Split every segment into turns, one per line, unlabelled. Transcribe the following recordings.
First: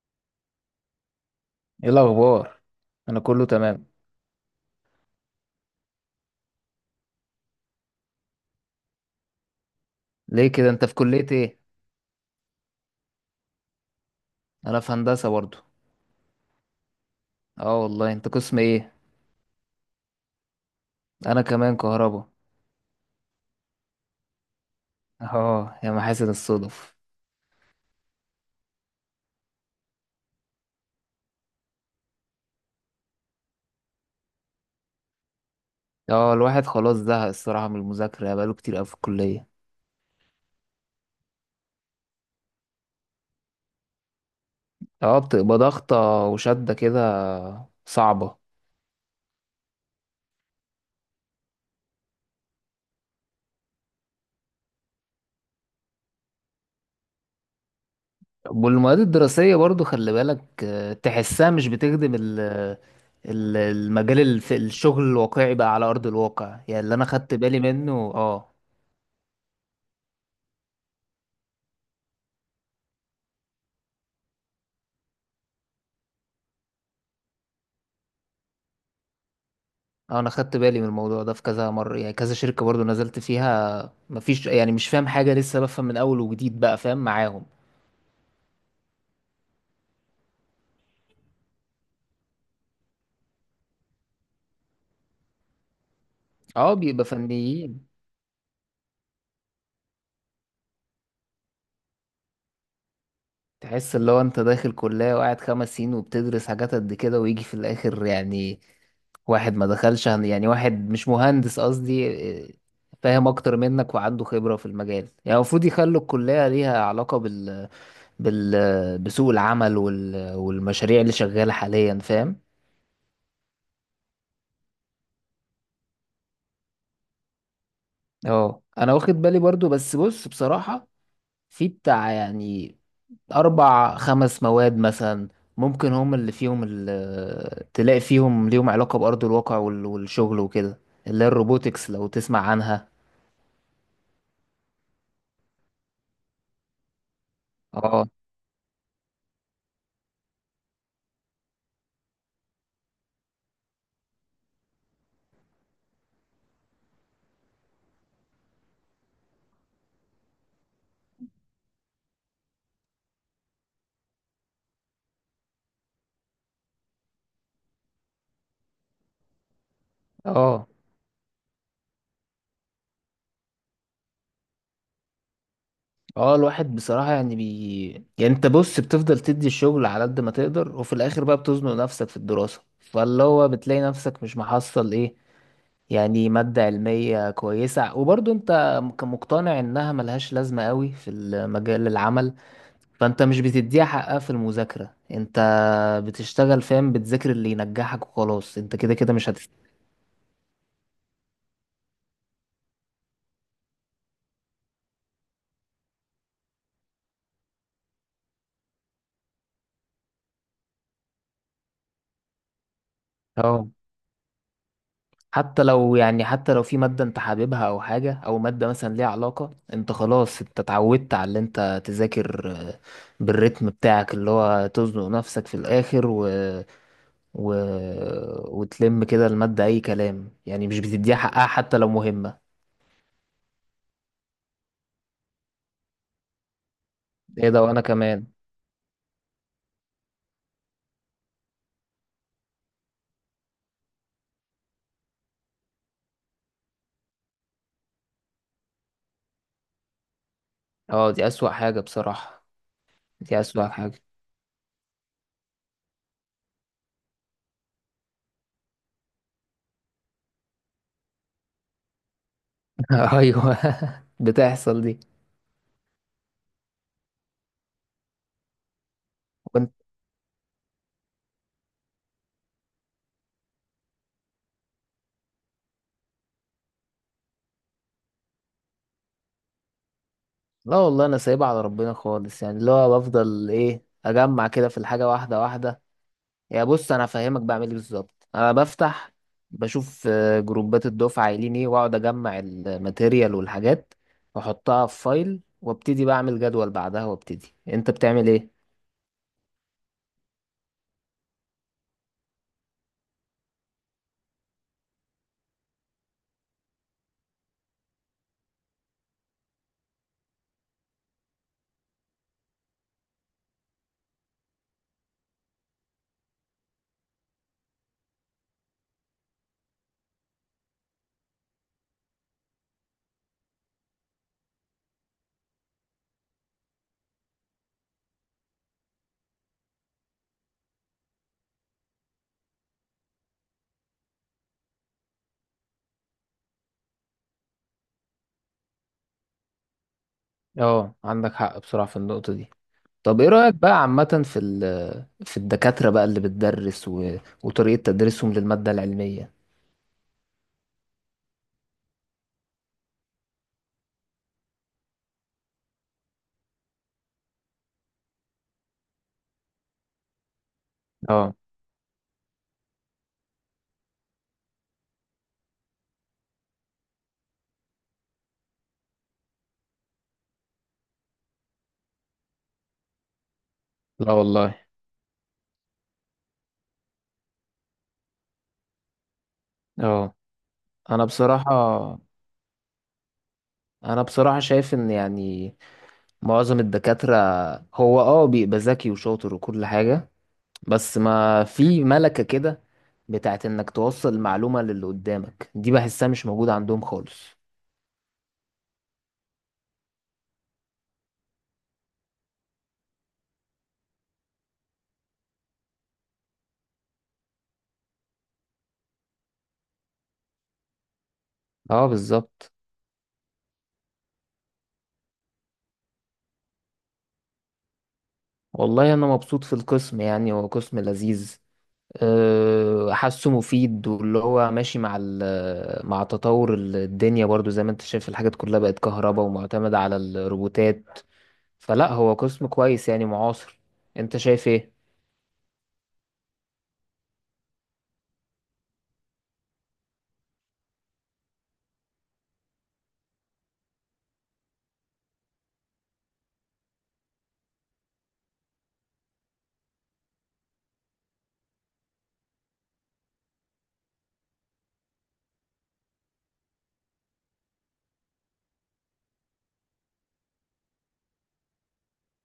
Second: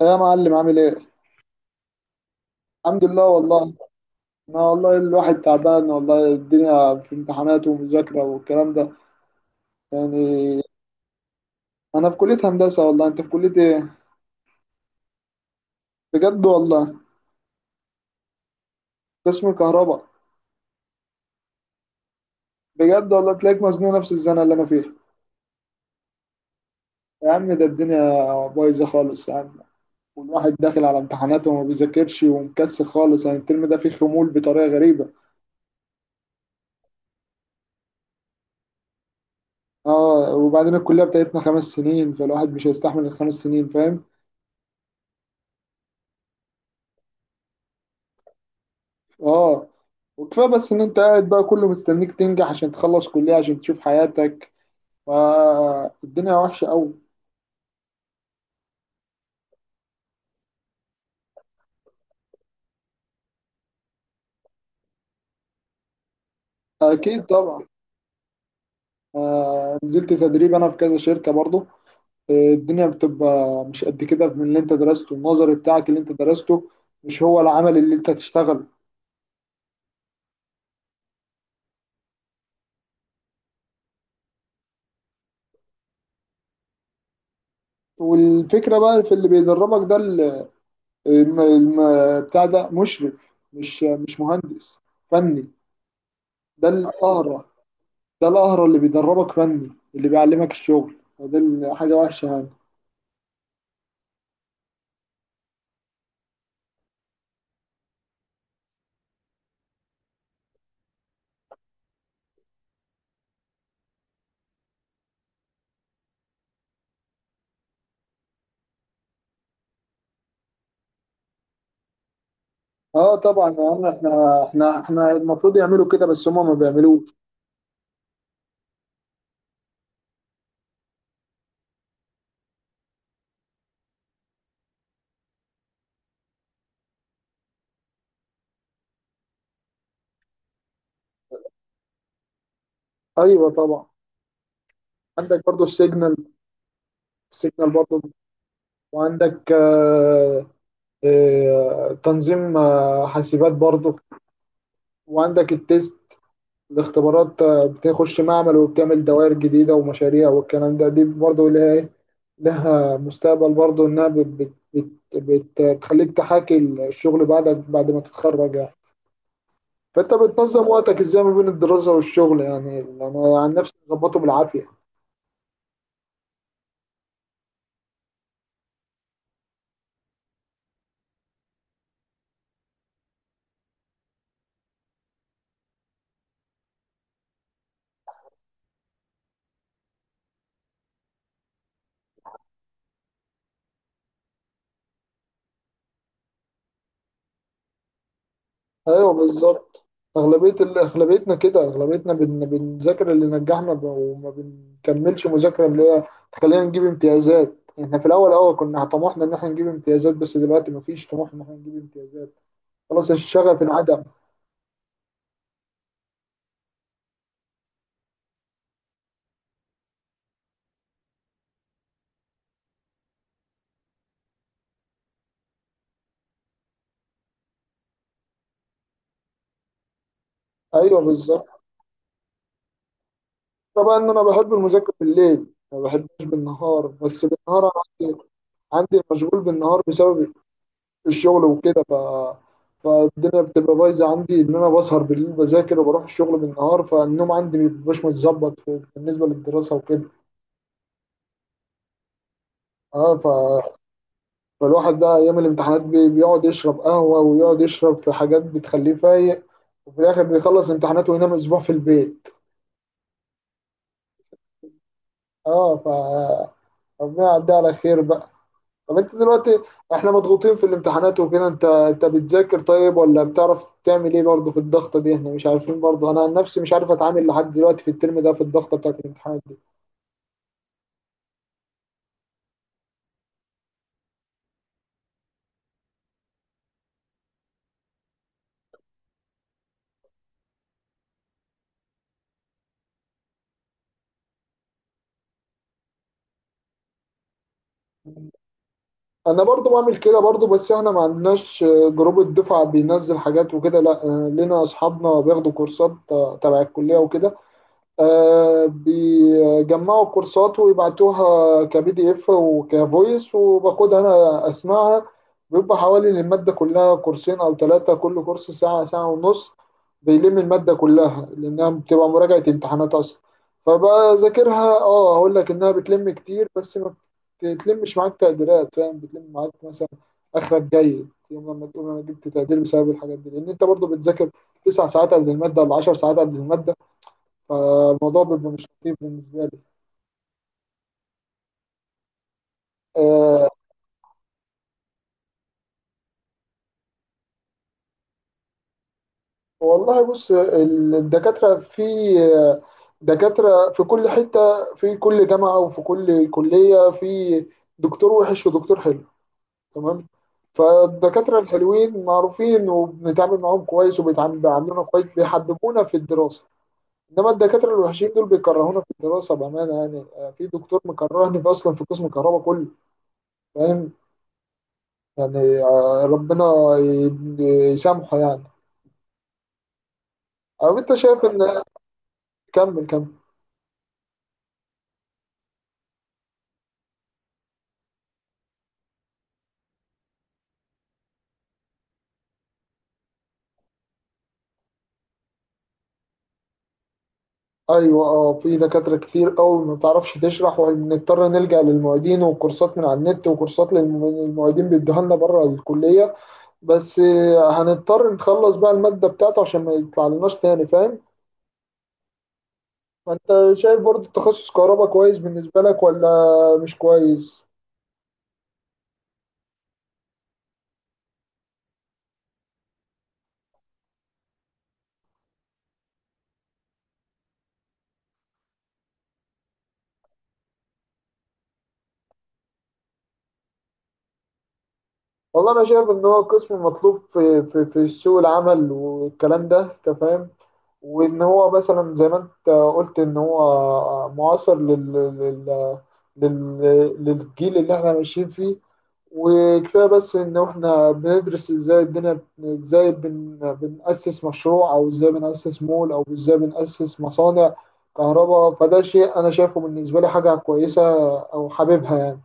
ايه يا معلم عامل ايه؟
ايه الاخبار؟
الحمد
انا
لله
كله
والله.
تمام.
انا والله الواحد تعبان والله، الدنيا في امتحانات ومذاكرة والكلام ده يعني.
ليه كده؟ انت في كلية ايه؟
انا في كلية هندسة والله. انت في كلية ايه؟
انا في هندسة برضو.
بجد والله.
اه والله، انت قسم ايه؟
قسم كهرباء.
انا كمان كهربا.
بجد والله، تلاقيك مزنوق نفس الزنقة اللي انا فيها.
اه يا محاسن الصدف.
يا عم ده الدنيا بايظة خالص يا عم. والواحد داخل على امتحاناته وما بيذاكرش ومكسل خالص، يعني الترم ده فيه خمول بطريقة غريبة.
اه الواحد خلاص زهق الصراحة من المذاكرة، يعني بقاله كتير قوي في الكلية.
اه، وبعدين الكلية بتاعتنا 5 سنين فالواحد مش هيستحمل ال5 سنين، فاهم؟
اه بتبقى ضغطة وشدة كده، صعبة.
اه، وكفايه بس ان انت قاعد بقى كله مستنيك تنجح عشان تخلص كليه عشان تشوف حياتك، فالدنيا وحشه قوي.
والمواد الدراسية برضو خلي بالك، تحسها مش بتخدم المجال، الشغل الواقعي بقى على أرض الواقع، يعني اللي أنا
اكيد
خدت بالي
طبعا.
منه. اه،
آه، نزلت تدريب انا في كذا شركه برضو. آه، الدنيا بتبقى مش قد كده، من اللي انت درسته النظري بتاعك اللي انت درسته مش هو العمل اللي انت هتشتغله.
انا خدت بالي من الموضوع ده في كذا مره، يعني كذا شركه برضو نزلت فيها، مفيش يعني مش فاهم حاجه، لسه بفهم من اول وجديد بقى فاهم معاهم.
والفكره بقى في اللي بيدربك ده، بتاع ده مشرف مش مهندس، فني. ده
اه بيبقى
القهرة،
فنيين.
ده القهر اللي بيدربك فني، اللي بيعلمك الشغل، فدي حاجة وحشة يعني.
تحس اللي هو انت داخل كليه وقاعد 5 سنين وبتدرس حاجات قد كده ويجي في الاخر، يعني واحد ما دخلش يعني واحد مش مهندس قصدي إيه، فاهم اكتر منك وعنده خبرة في المجال، يعني المفروض يخلوا الكلية ليها علاقة بال... بسوق العمل والمشاريع اللي شغالة حاليا. فاهم؟
اه طبعا يا عم، احنا المفروض يعملوا كده بس هما ما بيعملوش.
اه انا واخد بالي برضو، بس بص بصراحة في بتاع يعني اربع خمس مواد مثلا، ممكن هم اللي فيهم، اللي تلاقي فيهم ليهم علاقة بأرض الواقع والشغل وكده، اللي هي الروبوتكس لو تسمع عنها.
ايوه طبعا. عندك برضو السيجنال. السيجنال برضو.
اه.
وعندك تنظيم حاسبات برضو. وعندك التيست الاختبارات، بتخش معمل وبتعمل دوائر جديدة ومشاريع والكلام ده. دي برضو اللي هي إيه، لها مستقبل برضه، انها بت بت بت بت بتخليك تحاكي الشغل بعدك بعد ما تتخرج يعني. فانت
اه
بتنظم وقتك ازاي ما بين الدراسة والشغل؟ يعني انا عن نفسي بظبطه بالعافية.
اه الواحد بصراحة يعني يعني انت بص، بتفضل تدي الشغل على قد ما تقدر، وفي الاخر بقى بتزنق نفسك في الدراسة، فاللي هو بتلاقي نفسك مش محصل ايه، يعني مادة علمية كويسة، وبرضه انت مقتنع انها ملهاش لازمة قوي في مجال العمل، فانت مش بتديها حقها في المذاكرة، انت بتشتغل. فاهم؟ بتذاكر اللي ينجحك وخلاص، انت كده
ايوه
كده مش هتفهم.
بالظبط. اغلبية ال- اغلبيتنا كده اغلبيتنا بنذاكر اللي نجحنا وما بنكملش مذاكرة اللي هي تخلينا نجيب امتيازات. احنا في الاول كنا طموحنا ان احنا نجيب امتيازات، بس دلوقتي مفيش طموح ان احنا نجيب امتيازات. خلاص الشغف
اه
انعدم.
حتى لو يعني حتى لو في مادة انت حاببها او حاجة، او مادة مثلا ليها علاقة، انت خلاص انت اتعودت على اللي انت تذاكر، بالريتم بتاعك اللي هو تزنق نفسك في الاخر، و... وتلم كده المادة أي كلام، يعني مش
ايوه
بتديها
بالظبط.
حقها حتى لو مهمة.
طبعا انا بحب المذاكره بالليل، ما بحبش بالنهار، بس
ايه ده!
بالنهار
وأنا
انا عندي
كمان.
عندي مشغول بالنهار بسبب الشغل وكده، فالدنيا بتبقى بايظه عندي، ان انا بسهر بالليل بذاكر وبروح الشغل بالنهار، فالنوم عندي ما بيبقاش متظبط بالنسبه للدراسه وكده.
اه دي أسوأ حاجة بصراحة.
اه ف...
دي أسوأ حاجة.
فالواحد ده ايام الامتحانات بيقعد يشرب قهوه ويقعد يشرب في حاجات بتخليه فايق، وفي الاخر بيخلص امتحاناته وينام اسبوع في البيت.
أيوه بتحصل دي.
اه ف ربنا يعدي على خير بقى. طب انت دلوقتي
كنت.
احنا مضغوطين في الامتحانات وكده. انت بتذاكر طيب ولا بتعرف تعمل ايه برضه في الضغطه دي؟ احنا مش عارفين برضه، انا عن نفسي مش عارف اتعامل لحد دلوقتي في الترم ده في الضغطه بتاعت الامتحانات دي.
لا والله، أنا سايبها على ربنا خالص، يعني اللي هو بفضل إيه أجمع كده في الحاجة واحدة واحدة. يا بص أنا هفهمك بعمل إيه بالظبط. أنا بفتح بشوف، جروبات الدفعة قايلين إيه، وأقعد أجمع الماتيريال والحاجات وأحطها في فايل، وابتدي بعمل جدول بعدها وابتدي. أنت بتعمل إيه؟
انا برضه بعمل كده برضه، بس احنا ما عندناش جروب الدفعه بينزل حاجات وكده، لا. اه، لنا اصحابنا بياخدوا كورسات تبع الكليه وكده. بيجمعوا الكورسات ويبعتوها كبي دي اف وكفويس وباخدها انا اسمعها. بيبقى حوالي للمادة كلها كورسين او 3، كل كورس ساعة ساعة ونص. بيلم المادة كلها لانها بتبقى مراجعة امتحانات اصلا. فبذاكرها. اه هقول لك انها بتلم كتير بس ما بتلمش معاك تقديرات، فاهم؟ بتلم معاك مثلا اخرك جيد، يوم لما تقول انا جبت تقدير بسبب الحاجات دي، لان انت برضو بتذاكر 9 ساعات قبل المادة ولا 10 ساعات قبل المادة. فالموضوع بيبقى مش لطيف بالنسبة لي.
اه عندك حق بصراحة في النقطة دي. طب ايه
آه.
رأيك بقى عامة في في الدكاترة بقى اللي بتدرس وطريقة تدريسهم للمادة العلمية؟
والله بص، ال- الدكاترة في آه، دكاترة في كل حتة، في كل جامعة وفي كل كلية. في دكتور وحش ودكتور حلو، تمام؟
اه.
فالدكاترة الحلوين معروفين وبنتعامل معاهم كويس وبيتعاملونا كويس، بيحببونا في الدراسة. إنما الدكاترة الوحشين دول بيكرهونا في الدراسة بأمانة. يعني في دكتور مكرهني في أصلا في قسم الكهرباء كله، فاهم؟
لا والله.
يعني ربنا ي- يسامحه يعني.
اه
او انت
انا
شايف
بصراحة،
ان. كمل كمل.
شايف ان يعني معظم الدكاترة هو بيبقى ذكي وشاطر وكل حاجة، بس ما في ملكة كده بتاعت انك توصل المعلومة للي قدامك، دي بحسها مش موجودة عندهم خالص.
ايوه. اه، في دكاتره كتير قوي ما بتعرفش تشرح، وبنضطر نلجأ للمعيدين وكورسات من على النت وكورسات المعيدين بيدوها لنا بره الكليه. بس هنضطر نخلص بقى الماده بتاعته عشان ما يطلع لناش تاني، فاهم؟
اه بالظبط.
فانت شايف برضه تخصص كهرباء كويس بالنسبه لك ولا مش كويس؟
والله انا مبسوط في القسم، يعني هو قسم لذيذ، حاسه مفيد، واللي هو ماشي مع مع تطور الدنيا برضو. زي ما انت شايف الحاجات كلها بقت كهرباء ومعتمدة على الروبوتات، فلا هو قسم كويس يعني معاصر. انت شايف ايه؟
والله انا شايف ان هو قسم مطلوب في سوق العمل والكلام ده، انت فاهم. وان هو مثلا زي ما انت قلت ان هو معاصر لل لل لل للجيل اللي احنا ماشيين فيه. وكفايه بس ان احنا بندرس ازاي الدنيا، ازاي بنأسس مشروع او ازاي بنأسس مول او ازاي بنأسس مصانع كهرباء، فده شيء انا شايفه بالنسبه لي حاجه كويسه او حاببها يعني.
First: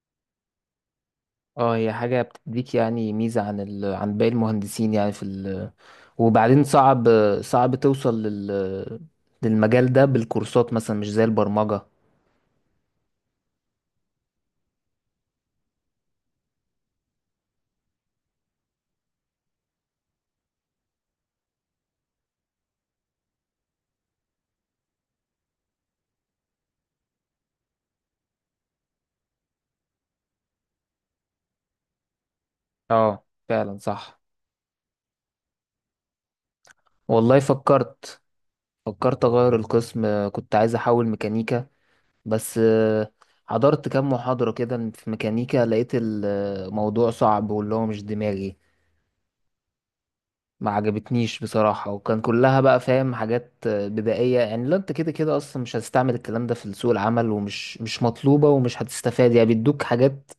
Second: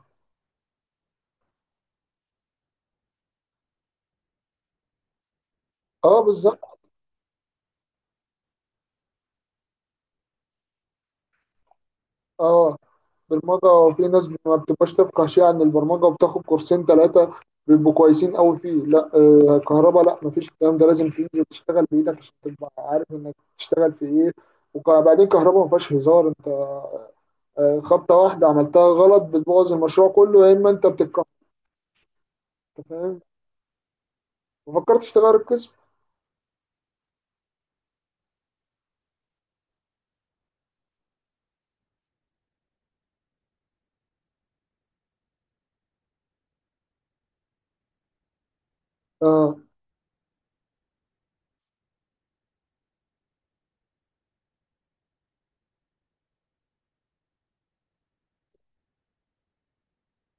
اه هي حاجة بتديك يعني ميزة عن عن باقي المهندسين يعني في ال...
اه
وبعدين
بالظبط.
صعب، توصل للمجال ده بالكورسات مثلا، مش زي البرمجة.
اه، برمجة في ناس ما بتبقاش تفقه شيء عن البرمجة وبتاخد كورسين 3 بيبقوا كويسين قوي فيه. لا، آه كهرباء لا، مفيش الكلام ده. لازم تنزل تشتغل بإيدك عشان تبقى عارف إنك تشتغل في إيه. وبعدين كهرباء ما فيهاش هزار أنت، آه، خبطة واحدة عملتها غلط بتبوظ المشروع كله يا إما أنت بتتكهرب، فاهم؟
اه فعلا صح.
ما فكرتش تغير القسم؟
والله فكرت. اغير القسم، كنت عايز احول ميكانيكا، بس حضرت كام محاضرة كده في ميكانيكا، لقيت الموضوع صعب واللي هو مش دماغي.
آه
ما عجبتنيش بصراحة، وكان كلها بقى فاهم حاجات بدائية، يعني لو انت كده كده اصلا مش هتستعمل الكلام ده في سوق العمل، ومش مش مطلوبة ومش هتستفاد، يعني بيدوك حاجات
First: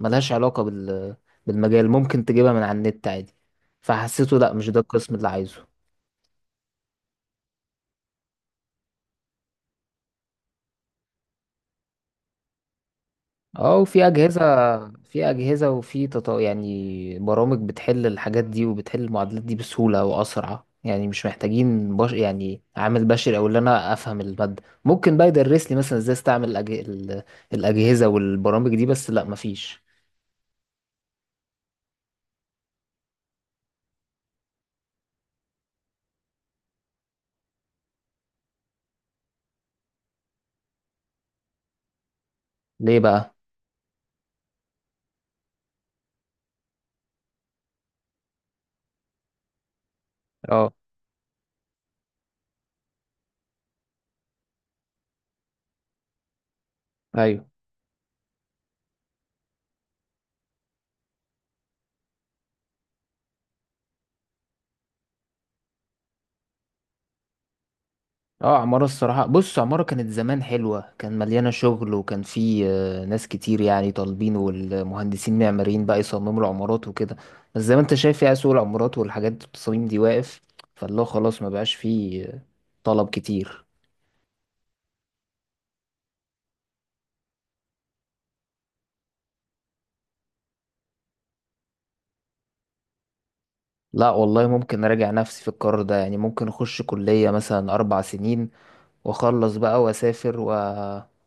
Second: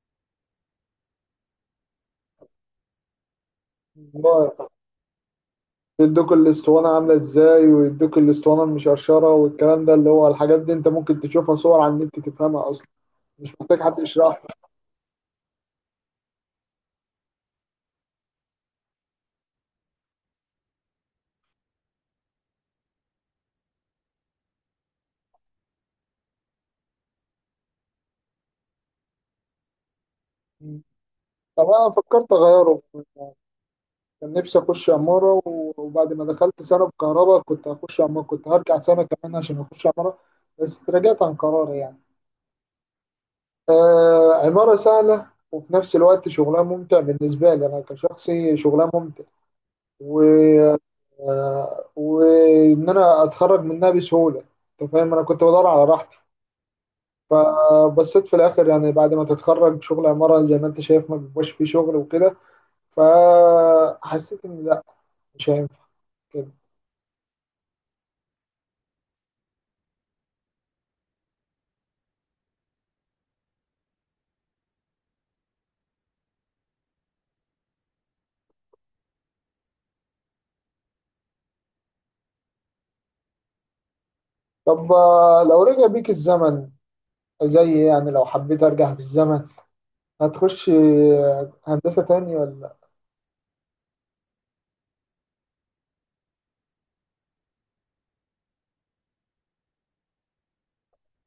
ملهاش علاقة بال بالمجال، ممكن تجيبها من على النت عادي. فحسيته لا،
والله،
مش ده القسم اللي عايزه.
يدوك الاسطوانة عاملة ازاي ويدوك الاسطوانة المشرشرة والكلام ده، اللي هو الحاجات دي انت ممكن تشوفها صور على النت تفهمها اصلا، مش
اه
محتاج حد
وفي اجهزه،
يشرح.
في اجهزه وفي يعني برامج بتحل الحاجات دي وبتحل المعادلات دي بسهوله واسرع، يعني مش محتاجين يعني عامل بشري، او اللي انا افهم الماده ممكن بقى يدرس لي مثلا ازاي استعمل الاجهزه والبرامج دي. بس لا مفيش.
طب انا فكرت اغيره. كان نفسي اخش عمارة. وبعد ما دخلت سنة في كهرباء كنت هخش عمارة، كنت هرجع سنة كمان عشان اخش عمارة، بس تراجعت عن قراري يعني.
ليه بقى؟
آه، عمارة سهلة وفي نفس الوقت شغلها ممتع، بالنسبة لي انا كشخصي شغلها ممتع و
اه.
آه وان انا اتخرج منها بسهولة. انت فاهم انا كنت بدور على راحتي.
ايوه.
فبصيت في الاخر يعني بعد ما تتخرج شغل عمارة زي ما انت شايف ما بيبقاش فيه شغل وكده. فحسيت ان لا، مش هينفع كده.
اه عمارة الصراحة، بص عمارة كانت زمان حلوة، كان مليانة شغل وكان في ناس كتير يعني طالبين، والمهندسين معماريين بقى يصمموا العمارات وكده. بس زي ما انت شايف، يعني سوق العمارات والحاجات التصاميم دي واقف، فالله خلاص ما بقاش فيه طلب كتير.
طب لو رجع بيك الزمن، زي يعني لو حبيت ارجع بالزمن، هتخش هندسة تاني ولا؟
لا والله ممكن اراجع نفسي في القرار ده، يعني ممكن اخش كلية مثلا 4 سنين، واخلص بقى واسافر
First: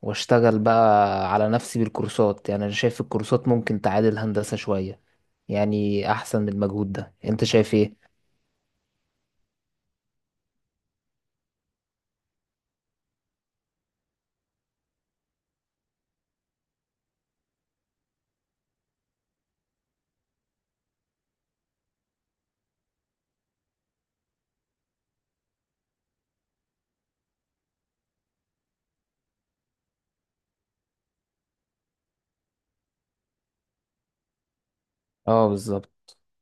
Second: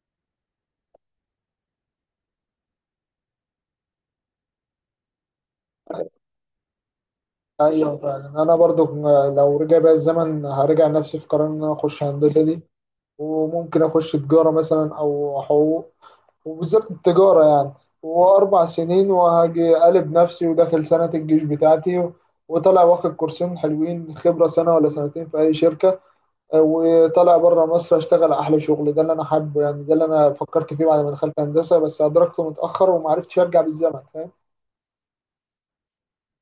واشتغل بقى على نفسي بالكورسات. يعني انا شايف الكورسات ممكن تعادل هندسة شوية، يعني احسن من المجهود ده. انت شايف
ايوه
ايه؟
فعلا انا برضو، لو رجع بيا الزمن، هرجع نفسي في قرار ان انا اخش هندسة دي. وممكن اخش تجارة مثلا او حقوق، وبالذات التجارة يعني، واربع سنين وهاجي قلب نفسي وداخل سنة الجيش بتاعتي، وطلع واخد كورسين حلوين خبرة سنة ولا سنتين في اي شركة، وطلع بره مصر اشتغل احلى شغل، ده اللي انا حابه يعني، ده اللي انا فكرت فيه بعد ما دخلت هندسه بس ادركته متاخر وما عرفتش ارجع بالزمن، فاهم؟
اه بالظبط.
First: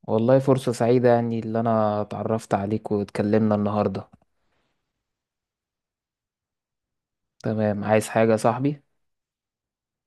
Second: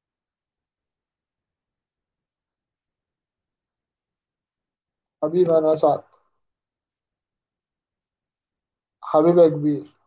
والله فرصة سعيدة يعني اللي انا اتعرفت عليك واتكلمنا النهاردة.
حبيبي انا اسعد.
تمام، عايز حاجة يا صاحبي؟
حبيبي يا كبير.